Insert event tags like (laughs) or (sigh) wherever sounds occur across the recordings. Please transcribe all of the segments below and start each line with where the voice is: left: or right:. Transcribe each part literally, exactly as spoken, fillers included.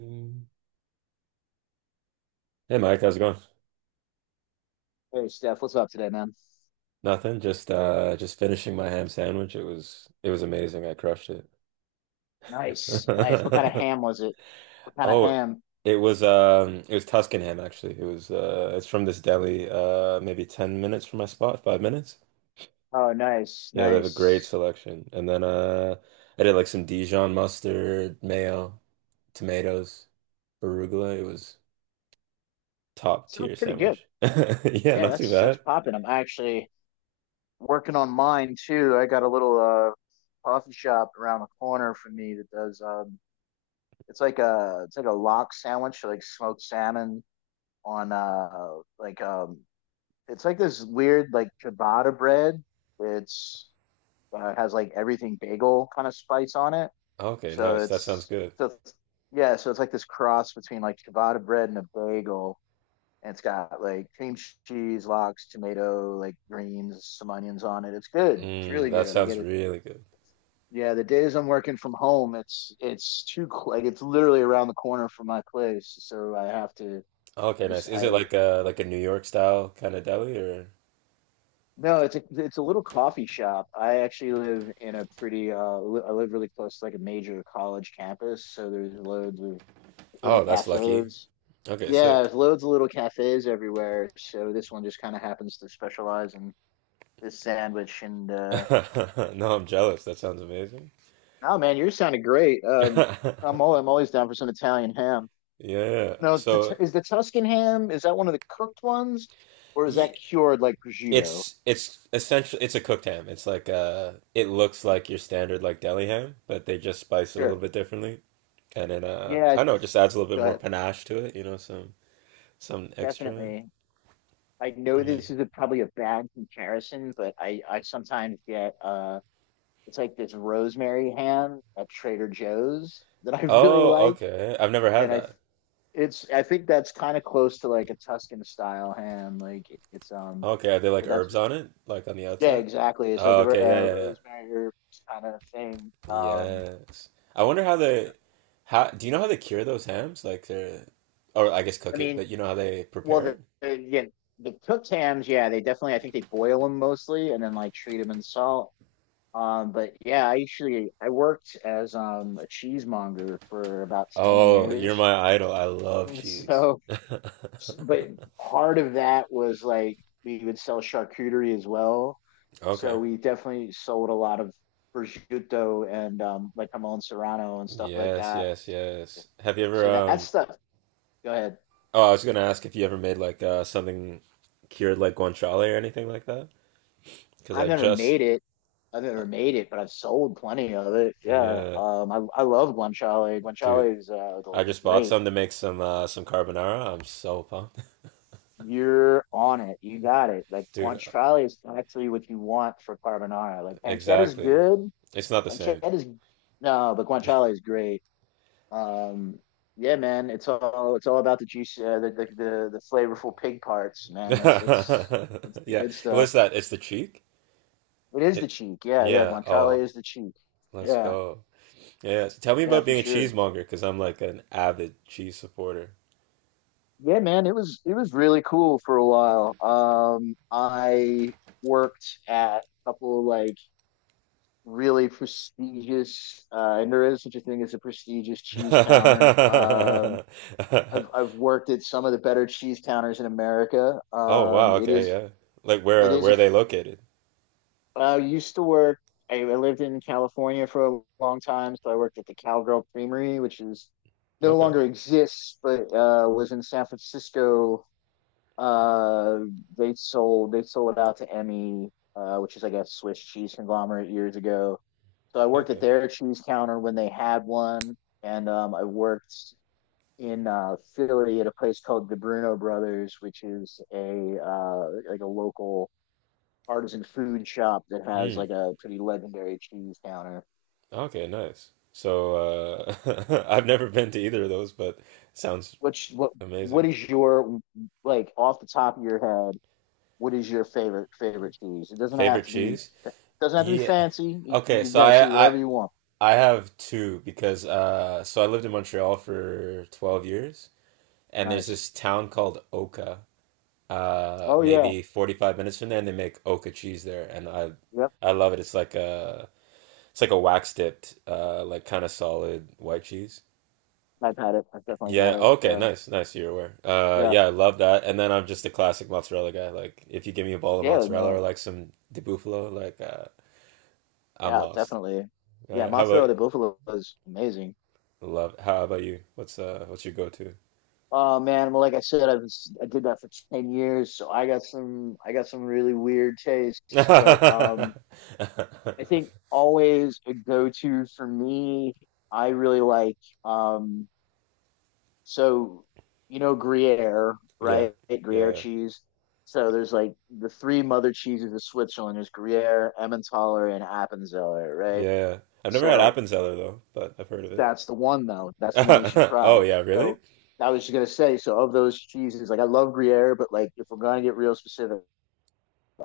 right: Mm. Hey Mike, how's it going?
left: Hey Steph, what's up today, man?
right: Nothing, just uh just finishing my ham sandwich. It was it was amazing. I crushed it.
left: Nice, nice. What kind of ham
right: (laughs)
left: was it? What kind of
right: Oh,
left: ham?
right: it was um it was Tuscan ham actually. It was uh it's from this deli uh maybe ten minutes from my spot, five minutes.
left: Oh, nice,
right: Yeah, they have a great
left: nice.
right: selection. And then uh I did like some Dijon mustard, mayo, tomatoes, arugula. It was top
left: Sounds
right: tier
left: pretty good.
right: sandwich. (laughs) Yeah,
left: Yeah,
right: not too
left: that's that's
right: bad.
left: popping. I'm actually working on mine too. I got a little uh coffee shop around the corner from me that does um it's like a it's like a lock sandwich, like smoked salmon on uh like um it's like this weird like ciabatta bread. It's uh, Has like everything bagel kind of spice on it.
right: Okay,
left: So
right: nice. That sounds
left: it's
right: good.
left: so it's, yeah, so it's like this cross between like ciabatta bread and a bagel, and it's got like cream cheese, lox, tomato, like greens, some onions on it. It's good. It's
right: Mm,
left: really
right: that
left: good. I get
right: sounds
left: it.
right: really good.
left: Yeah, the days I'm working from home, it's it's too cl- like it's literally around the corner from my place, so I have to.
right: Oh,
left: I
right: okay,
left: just
right: nice. Is it
left: I
right: like a like a New York style kind of deli or?
left: No, it's a it's a little coffee shop. I actually live in a pretty uh li- I live really close to like a major college campus, so there's loads of little
right: Oh, that's lucky.
left: cafes.
right: Okay,
left: Yeah,
right: sick.
left: there's loads of little cafes everywhere. So this one just kind of happens to specialize in this sandwich. And uh,
right: (laughs) No, I'm jealous. That sounds amazing.
left: oh man, yours sounded great. Um, I'm all, I'm
right: (laughs)
left: always down for some Italian ham.
right: Yeah.
left: No, is the
right: So
left: is the Tuscan ham? Is that one of the cooked ones, or is
right: ye
left: that cured like prosciutto?
right: it's it's essentially it's a cooked ham. It's like uh it looks like your standard like deli ham, but they just spice it a little
left: Sure.
right: bit differently. And then uh
left: Yeah,
right: I don't know, it
left: it's,
right: just adds a little bit
left: go
right: more
left: ahead.
right: panache to it, you know, some some extra.
left: Definitely. I know
right: Yeah.
left: this is a, probably a bad comparison, but I I sometimes get uh, it's like this rosemary ham at Trader Joe's that I (laughs) really
right: Oh,
left: like.
right: okay. I've never had.
left: and I it's I think that's kind of close to like a Tuscan style ham. Like it's um,
right: Okay, are there like
left: but that's
right: herbs on it? Like on the
left: Yeah,
right: outside?
left: exactly. It's like
right: Oh,
left: a,
right: okay, yeah,
left: a
right: yeah, yeah.
left: rosemary herb kind of thing. Um,
right: Yes. I wonder how they, how do you know how they cure those hams? Like they're, or I guess
left: I
right: cook it,
left: mean,
right: but you know how they
left: well,
right: prepare
left: the,
right: it?
left: the yeah, the cooked hams, yeah, they definitely. I think they boil them mostly and then like treat them in salt. Um, but yeah, I actually I worked as um a cheesemonger for about ten
right: Oh, you're
left: years,
right: my idol. I
left: (laughs)
right: love
left: and
right: cheese.
left: so
right: (laughs)
left: but part of that was like we would sell charcuterie as well. So
right: Okay.
left: we definitely sold a lot of prosciutto and um, like jamon serrano and stuff like
right: Yes,
left: that.
right: yes, yes. Have you ever
left: So that
right: um
left: stuff, go ahead.
right: oh, I was gonna ask if you ever made like uh something cured like guanciale or anything like that? Because
left: I've
right: I
left: never
right: just
left: made it. I've
right: uh,
left: never made it, but I've sold plenty of it. Yeah.
right: yeah,
left: Um, I, I love guanciale.
right: dude.
left: Guanciale is uh,
right: I just bought
left: great.
right: some to make some uh, some carbonara. I'm so pumped.
left: You're on it. You got it. Like
right: (laughs) Dude.
left: guanciale is actually what you want for carbonara. Like pancetta is
right: Exactly.
left: good,
right: It's not the
left: Chad
right: same.
left: is No, but Guanciale is great. Um, yeah, man, it's all it's all about the juice, uh, the, the the the flavorful pig parts,
right: (laughs)
left: man. That's that's that's the
right: Yeah,
left: good
right: it was
left: stuff.
right: that. It's the cheek.
left: It is the
right: It.
left: cheek, yeah, yeah.
right: Yeah. Oh,
left: Guanciale is the cheek,
right: let's
left: yeah,
right: go. Yeah. So tell me
left: yeah,
right: about
left: for
right: being a
left: sure.
right: cheesemonger because I'm like an avid cheese supporter.
left: Yeah, man, it was it was really cool for a while. Um, I worked at a couple of like really prestigious, uh, and there is such a thing as a prestigious cheese counter. Um,
right: (laughs)
left: I've I've worked at some of the better cheese counters in America.
right: Oh wow.
left: Um, it
right: Okay.
left: is
right: Yeah. Like
left: it
right: where
left: is a.
right: where are
left: I
right: they located?
left: used to work. I, I lived in California for a long time, so I worked at the Cowgirl Creamery, which is no
right: Okay.
left: longer exists, but uh, was in San Francisco. Uh, they sold they sold it out to Emmy, uh, which is like a Swiss cheese conglomerate years ago. So I worked at
right: Okay.
left: their cheese counter when they had one, and um, I worked in uh, Philly at a place called the Bruno Brothers, which is a uh, like a local artisan food shop that has
right: Mm.
left: like a pretty legendary cheese counter.
right: Okay. Nice. So uh, (laughs) I've never been to either of those, but sounds
left: Which what what
right: amazing.
left: is your like off the top of your head? What is your favorite favorite cheese? It doesn't have
right: Favorite
left: to be
right: cheese?
left: doesn't have to be
right: Yeah.
left: fancy. You, you
right: Okay,
left: can
right: so
left: have see
right: I
left: whatever
right: I
left: you want.
right: I have two because uh so I lived in Montreal for twelve years and there's
left: Nice.
right: this town called Oka. Uh
left: Oh yeah.
right: maybe forty-five minutes from there and they make Oka cheese there and I
left: Yep.
right: I love it. It's like a it's like a wax dipped uh like kind of solid white cheese.
left: I've had it. I've definitely had
right: Yeah,
left: it.
right: okay,
left: So
right: nice. Nice you're aware. Uh
left: yeah.
right: yeah, I love that. And then I'm just a classic mozzarella guy. Like if you give me a ball of
left: Yeah.
right: mozzarella or
left: No.
right: like some di bufalo, like uh I'm
left: Yeah.
right: lost.
left: Definitely. Yeah.
right: Right? How
left: Mozzarella
right: about.
left: di Buffalo is amazing.
right: Love it. How about you? What's uh what's your go-to?
left: Oh man, well, like I said, I was I did that for ten years, so I got some I got some really weird tastes. But um, I
right: (laughs)
left: think always a go-to for me. I really like. um, so you know Gruyere,
right: Yeah.
left: right? Gruyere
right: Yeah.
left: cheese. So there's like the three mother cheeses of Switzerland. There's Gruyere, Emmentaler, and Appenzeller, right?
right: Yeah. I've never had
left: So
right: Appenzeller though, but I've heard of it.
left: that's the one though. That's the one you should
right: (laughs) Oh
left: try.
right: yeah, really?
left: So I was just gonna say, so of those cheeses, like I love Gruyere, but like if we're gonna get real specific,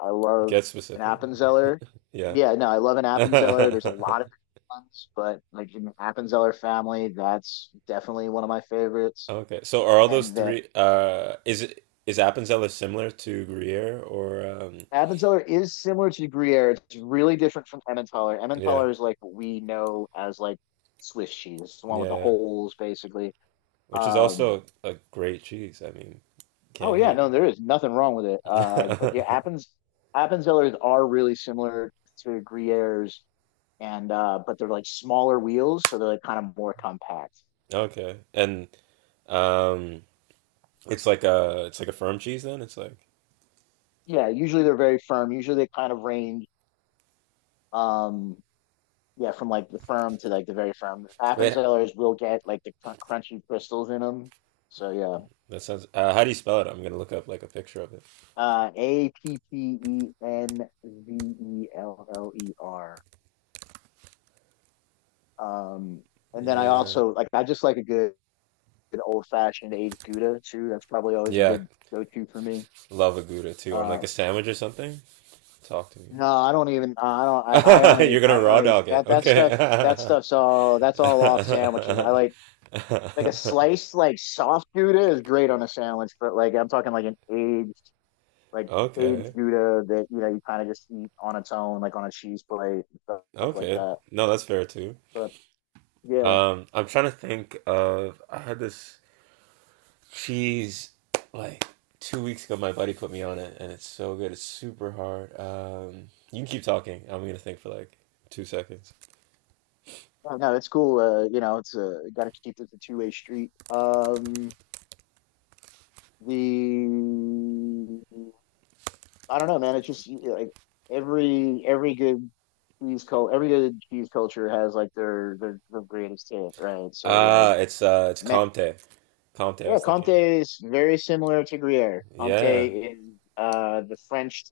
left: I love
right: Get
left: an
right: specific.
left: Appenzeller.
right: (laughs) Yeah.
left: Yeah, no, I love an Appenzeller. There's a
right: (laughs)
left: lot of different ones, but like in the Appenzeller family, that's definitely one of my favorites.
right: Okay. So are all those
left: And the
right: three uh is it is Appenzeller similar to Gruyere or um
left: Appenzeller is similar to Gruyere. It's really different from Emmentaler.
right: yeah.
left: Emmentaler is like what we know as like Swiss cheese, the one with
right: Yeah,
left: the
right: yeah.
left: holes, basically.
right: Which is
left: Um,
right: also a great cheese. I mean,
left: Oh
right: can't
left: yeah,
right: hate.
left: no, there is nothing wrong with it. Uh, but yeah,
right: (laughs)
left: Appens Appenzellers are really similar to Gruyères, and uh, but they're like smaller wheels, so they're like kind of more compact.
right: Okay. And um it's like a it's like a firm cheese then. It's like,
left: Yeah, usually they're very firm. Usually they kind of range, um, yeah, from like the firm to like the very firm.
right: wait,
left: Appenzellers will get like the cr crunchy crystals in them. So yeah,
right: that sounds. Uh, how do you spell it? I'm gonna look up like a picture of it.
left: uh, A P P E N V E L L E R. Um, and then I
right: Yeah,
left: also like I just like a good Good old fashioned aged Gouda too. That's probably always a
right: yeah,
left: good go to for me.
right: love a gouda too on like
left: Uh,
right: a sandwich or something. Talk to me.
left: no, I don't even. uh, I don't. I, I
right: (laughs)
left: only.
right: You're
left: I
right: gonna raw
left: only
right: dog it,
left: that that stuff. That
right: okay?
left: stuff's all. That's all off sandwiches. I like like a
right: (laughs)
left: sliced like soft Gouda is great on a sandwich, but like I'm talking like an aged like aged
right: Okay,
left: Gouda that you know you kind of just eat on its own, like on a cheese plate and stuff, stuff like
right: okay.
left: that.
right: No, that's fair too.
left: But yeah.
right: Um, I'm trying to think of. I had this. She's like two weeks ago. My buddy put me on it, and it's so good. It's super hard. Um, you can keep talking. I'm gonna think for like two seconds.
left: Oh, no, it's cool. Uh, you know, it's uh, got to keep it a two-way street. Um, the I don't know, man. It's just like every every good cheese cult, every good cheese culture has like their their, their greatest hit, right? So like,
right: Ah, it's uh, it's
left: man,
right: Comte. Comte. I
left: yeah,
right: was
left: Comte
right: thinking.
left: is very similar to Gruyere. Comte
right: Yeah,
left: is uh the French,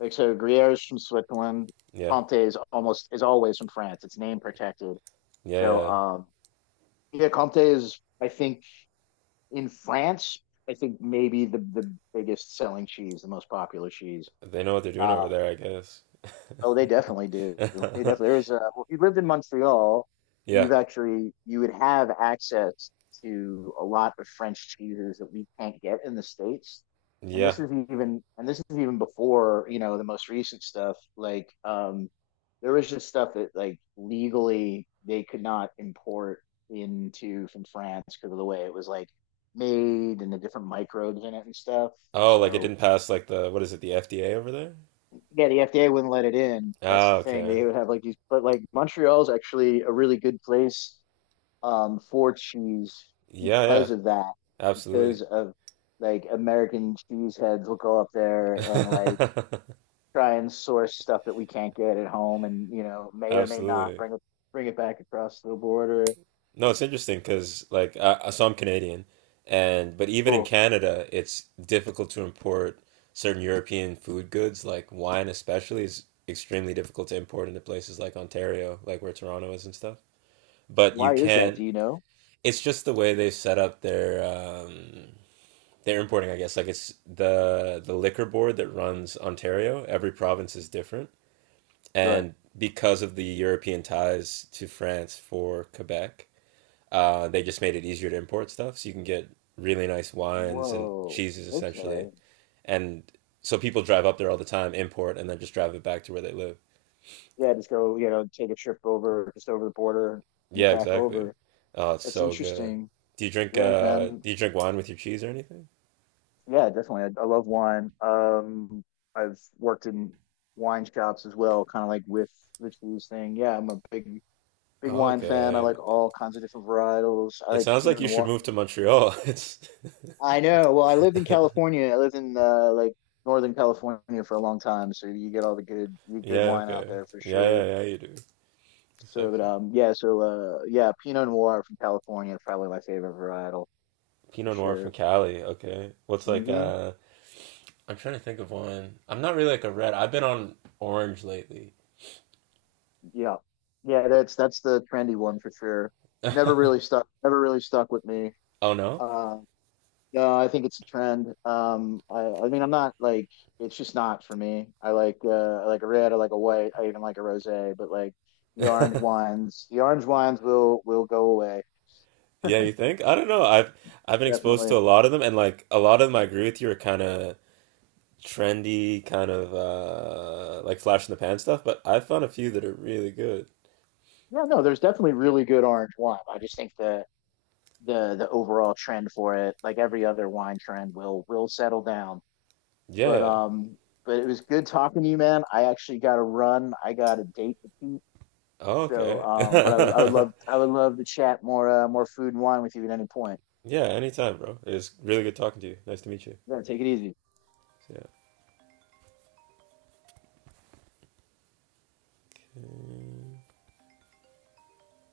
left: like so Gruyere is from Switzerland.
right: yeah,
left: Comte is almost is always from France. It's name protected.
right: yeah,
left: So
right: yeah.
left: um, yeah, Comte is I think in France, I think maybe the the biggest selling cheese, the most popular cheese.
right: They know what they're doing over
left: Um,
right: there, I guess.
left: Oh, they definitely do. They definitely there
right: (laughs)
left: is a Well, if you lived in Montreal,
right: Yeah,
left: you've actually you would have access to a lot of French cheeses that we can't get in the States. And this
right: yeah.
left: is even and this is even before, you know, the most recent stuff. Like um there was just stuff that like legally they could not import into from France because of the way it was like made and the different microbes in it and stuff.
right: Oh, like it
left: So
right: didn't pass like the what is it, the F D A over there?
left: yeah, the F D A wouldn't let it in. That's the
right: Ah,
left: thing.
right: okay.
left: They would have like these, but like Montreal's actually a really good place um, for cheese
right: Yeah, yeah.
left: because of that,
right: Absolutely.
left: because of like American cheese heads will go up
right: (laughs)
left: there and like try and source stuff that we can't get at home, and you know may or may not
right: Absolutely.
left: bring it bring it back across the border.
right: No, it's interesting because like I, so I'm Canadian, and but even in
left: Cool.
right: Canada, it's difficult to import certain European food goods, like wine especially, is extremely difficult to import into places like Ontario, like where Toronto is and stuff. But you
left: Why is that? Do
right: can.
left: you know?
right: It's just the way they set up their um, their importing, I guess. Like it's the the liquor board that runs Ontario. Every province is different,
left: Sure.
right: and because of the European ties to France for Quebec. Uh, they just made it easier to import stuff, so you can get really nice wines and
left: Whoa.
right: cheeses essentially.
left: Okay.
right: And so people drive up there all the time, import, and then just drive it back to where they live.
left: Yeah, just go. You know, take a trip over, just over the border, bring it
right: Yeah,
left: back
right: exactly.
left: over.
right: Oh, it's
left: That's
right: so good.
left: interesting.
right: Do you drink
left: Yeah,
right: uh
left: man.
right: do you drink wine with your cheese or anything?
left: Yeah, definitely. I, I love wine. Um, I've worked in wine shops as well, kind of like with Rich Lou's thing. Yeah, I'm a big, big wine fan. I
right: Okay.
left: like all kinds of different varietals. I
right: It
left: like
right: sounds like
left: Pinot
right: you should
left: Noir.
right: move to Montreal. (laughs) It's.
left: I know. Well, I lived in
right: (laughs)
left: California. I lived in uh, like Northern California for a long time, so you get all the good, the good
right: Yeah,
left: wine out
right: okay.
left: there for
right: Yeah, yeah,
left: sure.
right: yeah, you do.
left: So, but
right: Sexy.
left: um, yeah. So, uh, yeah, Pinot Noir from California, probably my favorite varietal for
right: Pinot Noir from
left: sure.
right: Cali, okay. What's like
left: Mm-hmm.
right: uh. I'm trying to think of one. I'm not really like a red. I've been on orange lately.
left: Yeah. Yeah, that's that's the trendy one for sure. Never really stuck never really stuck with me.
right: Oh no?
left: Uh no, I think it's a trend. Um I I mean I'm not like it's just not for me. I like uh I like a red, I like a white, I even like a rosé, but like the orange wines, the orange wines will will go away.
right: Yeah, you think? I don't know. I've I've been exposed
left: Definitely.
right: to a lot of them, and like a lot of them, I agree with you, are kind of trendy, kind of uh like flash in the pan stuff. But I found a few that are really good.
left: Yeah, no, there's definitely really good orange wine. I just think the the the overall trend for it, like every other wine trend will will settle down. But
right: Yeah.
left: um, but it was good talking to you, man. I actually got to run. I got a date to keep.
right: Oh,
left: So
right: okay.
left: um, but I would I would
right: (laughs)
left: love I would love to chat more uh, more food and wine with you at any point.
right: Yeah. Anytime, bro. It was really good talking to you. Nice to meet you.
left: Yeah, take it easy.
right: Yeah.